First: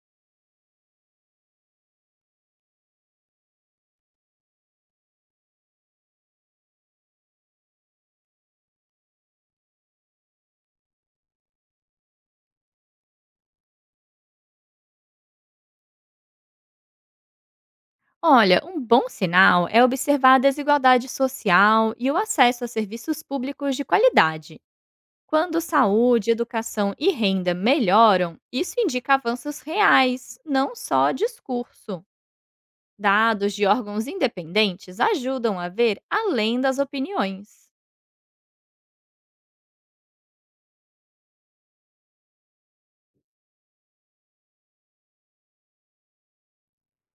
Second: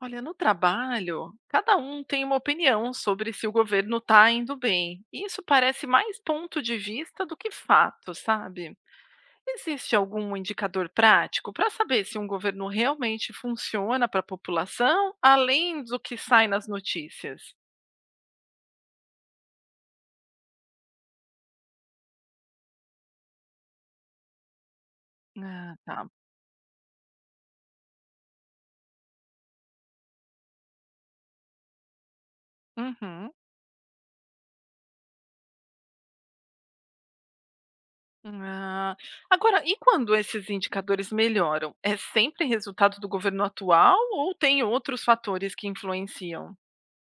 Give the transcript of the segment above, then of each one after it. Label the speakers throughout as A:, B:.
A: Olha, no trabalho, cada um tem uma opinião sobre se o governo está indo bem. Isso parece mais ponto de vista do que fato, sabe? Existe algum indicador prático para saber se um governo realmente funciona para a população, além do que sai nas notícias?
B: Olha, um bom sinal é observar a desigualdade social e o acesso a serviços públicos de qualidade. Quando
A: Ah, tá.
B: saúde, educação e renda melhoram, isso indica avanços reais, não só discurso.
A: Uhum.
B: Dados de órgãos independentes ajudam a ver além das opiniões.
A: Ah, agora, e quando esses indicadores melhoram? É sempre resultado do governo atual ou tem outros fatores que influenciam?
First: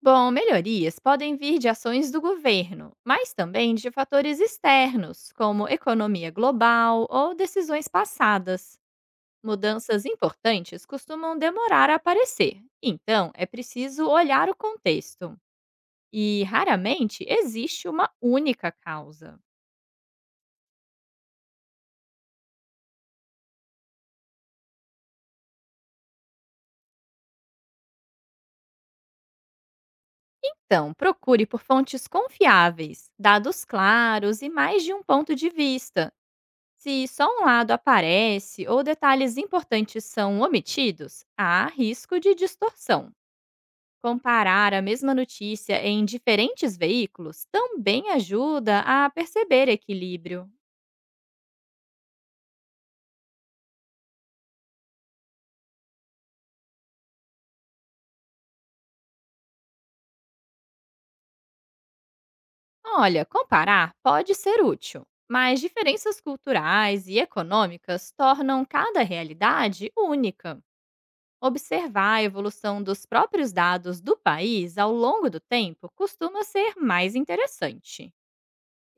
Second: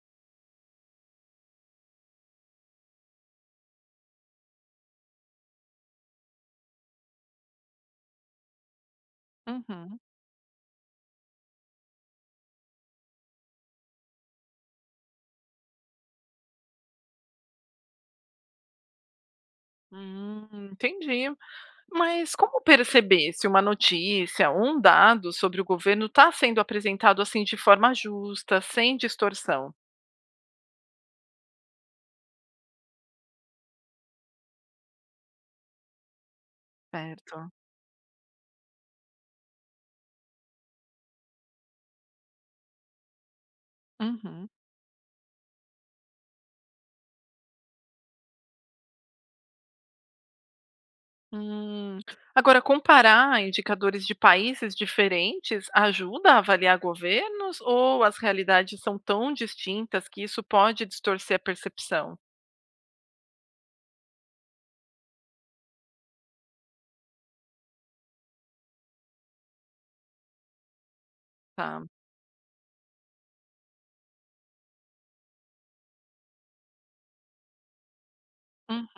B: Bom, melhorias podem vir de ações do governo, mas também de fatores externos, como economia global ou decisões passadas.
A: Uhum.
B: Mudanças importantes costumam demorar a aparecer, então é preciso olhar o contexto. E raramente existe uma única causa.
A: Entendi. Mas como perceber se uma notícia ou um dado sobre o governo está sendo apresentado assim de forma justa, sem distorção?
B: Então, procure por fontes confiáveis, dados claros e mais de um ponto de vista. Se só um
A: Certo.
B: lado aparece ou detalhes importantes são omitidos, há risco de distorção.
A: Uhum.
B: Comparar a mesma notícia em diferentes veículos também ajuda a perceber equilíbrio.
A: Hum. Agora, comparar indicadores de países diferentes ajuda a avaliar governos ou as realidades são tão distintas que isso pode distorcer a percepção?
B: Olha, comparar pode ser útil, mas diferenças culturais e econômicas tornam cada realidade única.
A: Tá.
B: Observar a evolução dos próprios dados do país ao longo do tempo costuma ser mais interessante.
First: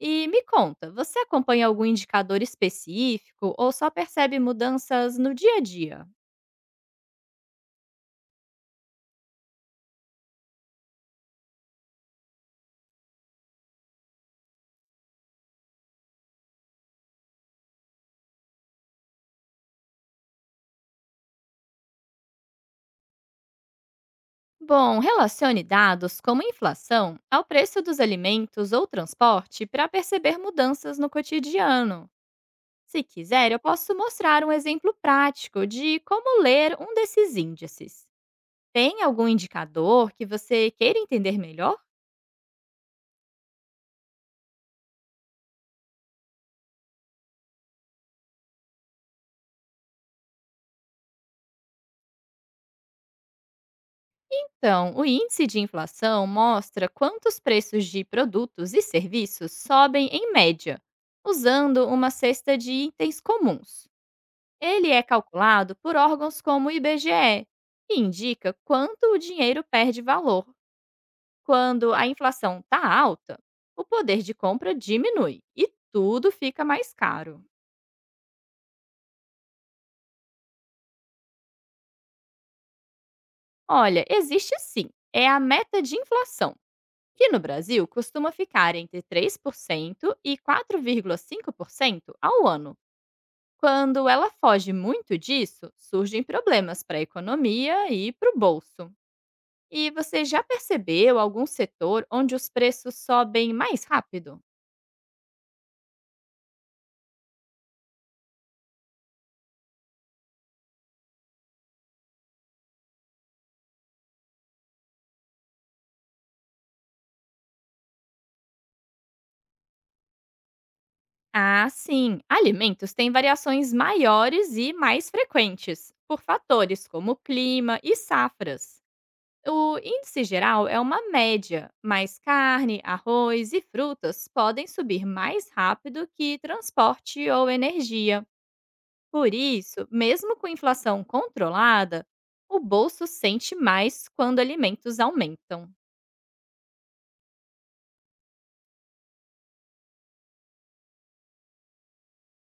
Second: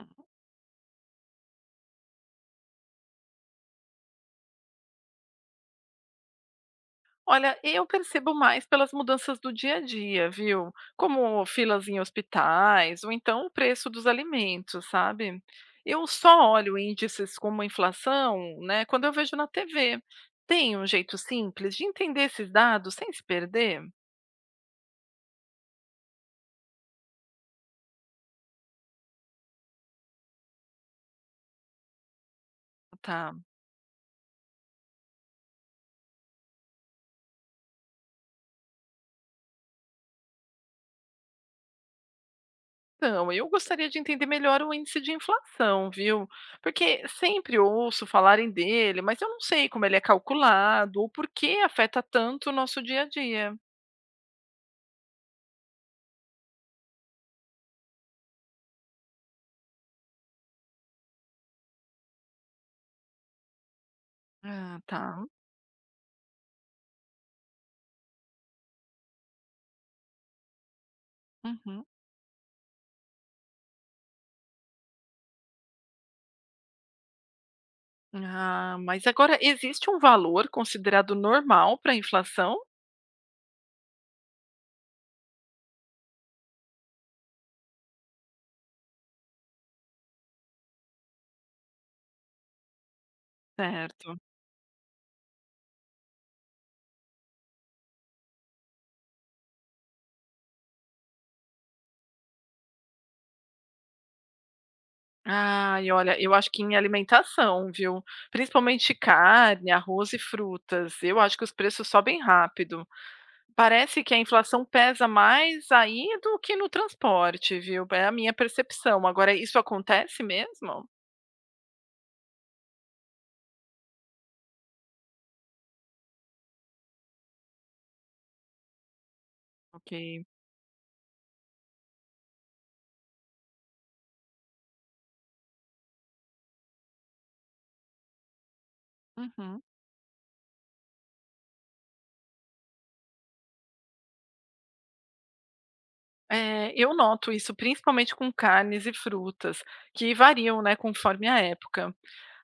B: E me conta, você acompanha algum indicador específico ou só percebe mudanças no dia a dia?
A: Olha, eu percebo mais pelas mudanças do dia a dia, viu? Como filas em hospitais, ou então o preço dos alimentos, sabe? Eu só olho índices como inflação, né, quando eu vejo na TV. Tem um jeito simples de entender esses dados sem se perder?
B: Bom, relacione dados como inflação ao preço dos alimentos ou transporte para perceber mudanças no cotidiano. Se
A: Tá.
B: quiser, eu posso mostrar um exemplo prático de como ler um desses índices. Tem algum indicador que você queira entender melhor?
A: Então, eu gostaria de entender melhor o índice de inflação, viu? Porque sempre ouço falarem dele, mas eu não sei como ele é calculado ou por que afeta tanto o nosso dia a dia.
B: Então, o índice de inflação mostra quantos preços de produtos e serviços sobem em média, usando uma cesta de itens comuns.
A: Ah,
B: Ele é
A: tá.
B: calculado por órgãos como o IBGE e indica quanto o dinheiro perde valor.
A: Uhum.
B: Quando a inflação está alta, o poder de compra diminui e tudo fica mais caro.
A: Ah, mas agora existe um valor considerado normal para a inflação?
B: Olha, existe sim, é a meta de inflação, que no Brasil costuma ficar entre 3% e quatro vírgula cinco por cento ao ano. Quando
A: Certo.
B: ela foge muito disso, surgem problemas para a economia e para o bolso. E você já percebeu algum setor onde os preços sobem mais rápido?
A: Ah, e olha, eu acho que em alimentação, viu? Principalmente carne, arroz e frutas. Eu acho que os preços sobem rápido. Parece que a inflação pesa mais aí do que no transporte, viu? É a minha percepção. Agora, isso acontece mesmo?
B: Ah, sim. Alimentos têm variações maiores e mais frequentes, por fatores como clima e safras. O índice
A: Ok.
B: geral é uma média, mas carne, arroz e frutas podem subir mais rápido que transporte ou energia. Por
A: Uhum.
B: isso, mesmo com inflação controlada, o bolso sente mais quando alimentos aumentam.
A: É, eu noto isso principalmente com carnes e frutas, que variam, né, conforme a época.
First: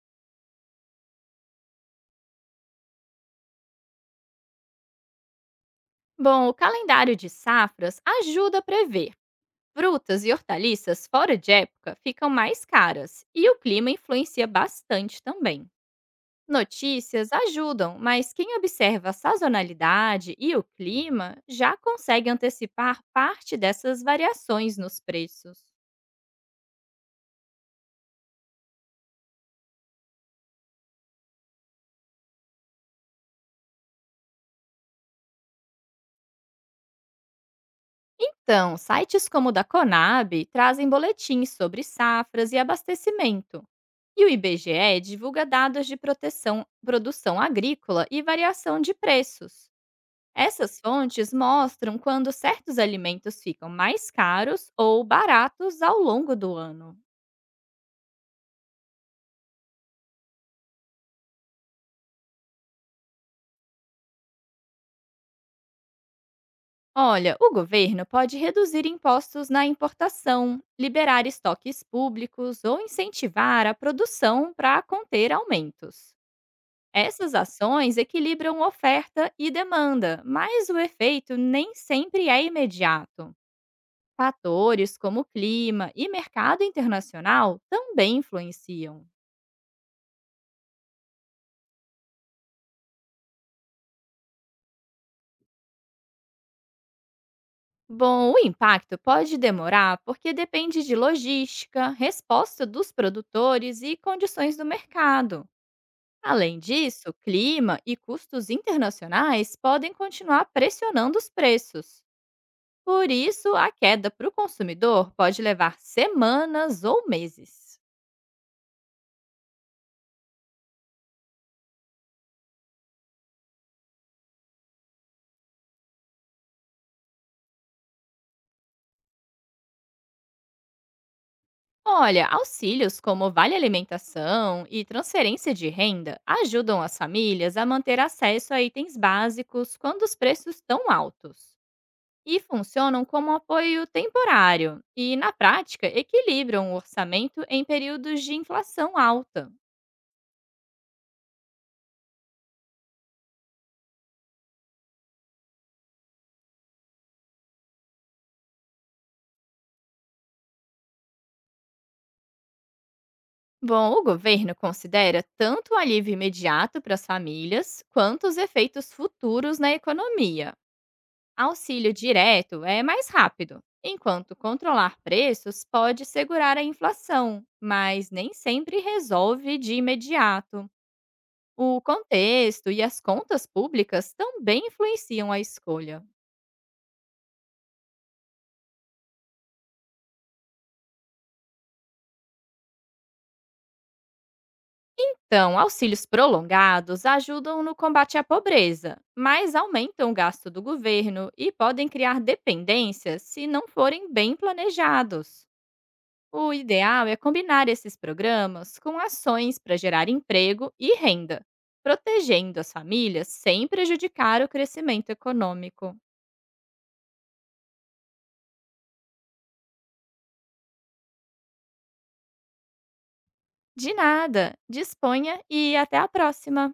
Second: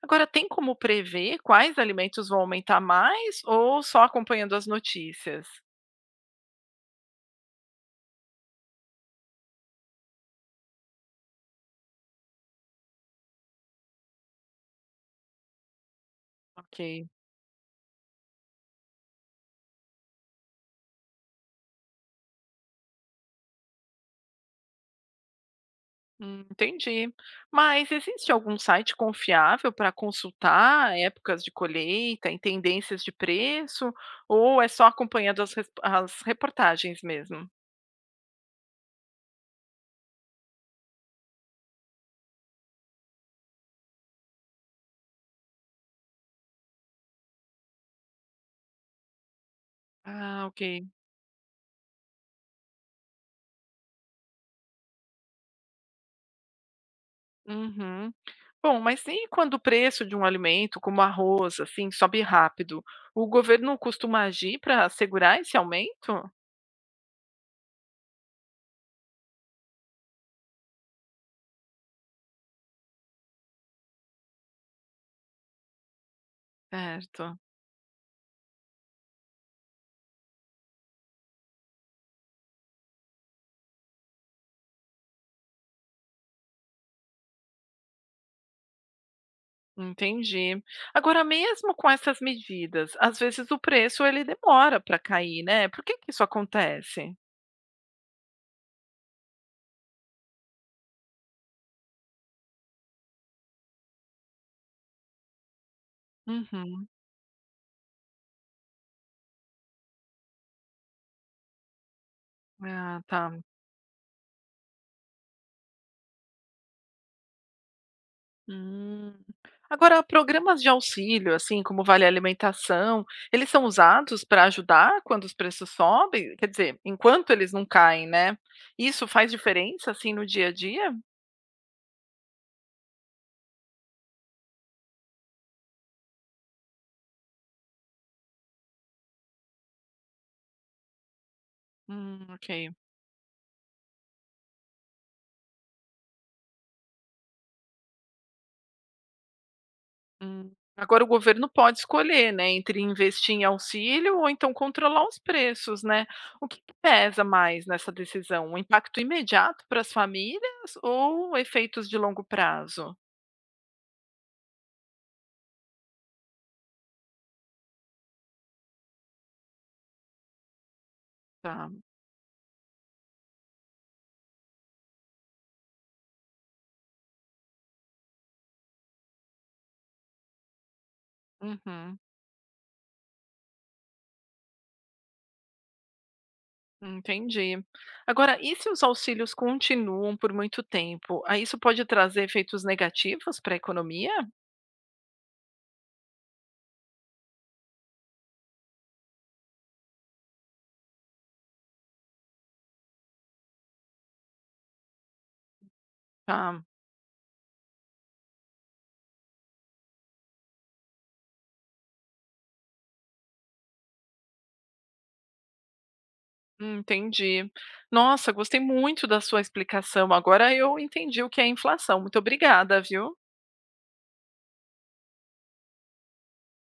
A: Agora, tem como prever quais alimentos vão aumentar mais ou só acompanhando as notícias?
B: Bom, o calendário de safras ajuda a prever. Frutas e hortaliças fora de época ficam mais caras e o clima influencia bastante também.
A: Ok,
B: Notícias ajudam, mas quem observa a sazonalidade e o clima já consegue antecipar parte dessas variações nos preços.
A: entendi. Mas existe algum site confiável para consultar épocas de colheita e tendências de preço? Ou é só acompanhando as reportagens mesmo?
B: Então, sites como o da Conab trazem boletins sobre safras e abastecimento. E o IBGE divulga dados de proteção, produção agrícola e variação de preços.
A: Ah, ok.
B: Essas fontes mostram quando certos alimentos ficam mais caros ou baratos ao longo do ano.
A: Uhum. Bom, mas e quando o preço de um alimento, como arroz, assim, sobe rápido? O governo costuma agir para assegurar esse aumento?
B: Olha, o governo pode reduzir impostos na importação, liberar estoques públicos ou incentivar a produção para conter aumentos. Essas
A: Certo.
B: ações equilibram oferta e demanda, mas o efeito nem sempre é imediato. Fatores como clima e mercado internacional também influenciam.
A: Entendi. Agora, mesmo com essas medidas, às vezes o preço ele demora para cair, né? Por que que isso acontece?
B: Bom, o impacto pode demorar porque depende de logística, resposta dos produtores e condições do mercado. Além
A: Uhum.
B: disso, clima e custos internacionais podem continuar pressionando os preços.
A: Ah,
B: Por
A: tá.
B: isso, a queda para o consumidor pode levar semanas ou meses.
A: Hum. Agora, programas de auxílio, assim como Vale Alimentação, eles são usados para ajudar quando os preços sobem? Quer dizer, enquanto eles não caem, né? Isso faz diferença, assim, no dia a dia?
B: Olha, auxílios como Vale Alimentação e transferência de renda ajudam as famílias a manter acesso a itens básicos quando os preços estão altos. E
A: Ok.
B: funcionam como apoio temporário e, na prática, equilibram o orçamento em períodos de inflação alta.
A: Hum. Agora o governo pode escolher, né, entre investir em auxílio ou então controlar os preços, né? O que que pesa mais nessa decisão? O impacto imediato para as famílias ou efeitos de longo prazo?
B: Bom, o governo considera tanto o alívio imediato para as famílias quanto os efeitos futuros na economia.
A: Tá.
B: Auxílio direto é mais rápido, enquanto controlar preços pode segurar a inflação, mas nem sempre resolve de imediato. O
A: Uhum.
B: contexto e as contas públicas também influenciam a escolha.
A: Entendi. Agora, e se os auxílios continuam por muito tempo? Aí isso pode trazer efeitos negativos para a economia?
B: Então, auxílios prolongados ajudam no combate à pobreza, mas aumentam o gasto do governo e podem criar dependências se não forem bem planejados. O
A: Tá,
B: ideal é combinar esses programas com ações para gerar emprego e renda, protegendo as famílias sem prejudicar o crescimento econômico.
A: entendi. Nossa, gostei muito da sua explicação. Agora eu entendi o que é inflação. Muito obrigada, viu?
B: De nada, disponha e até a próxima!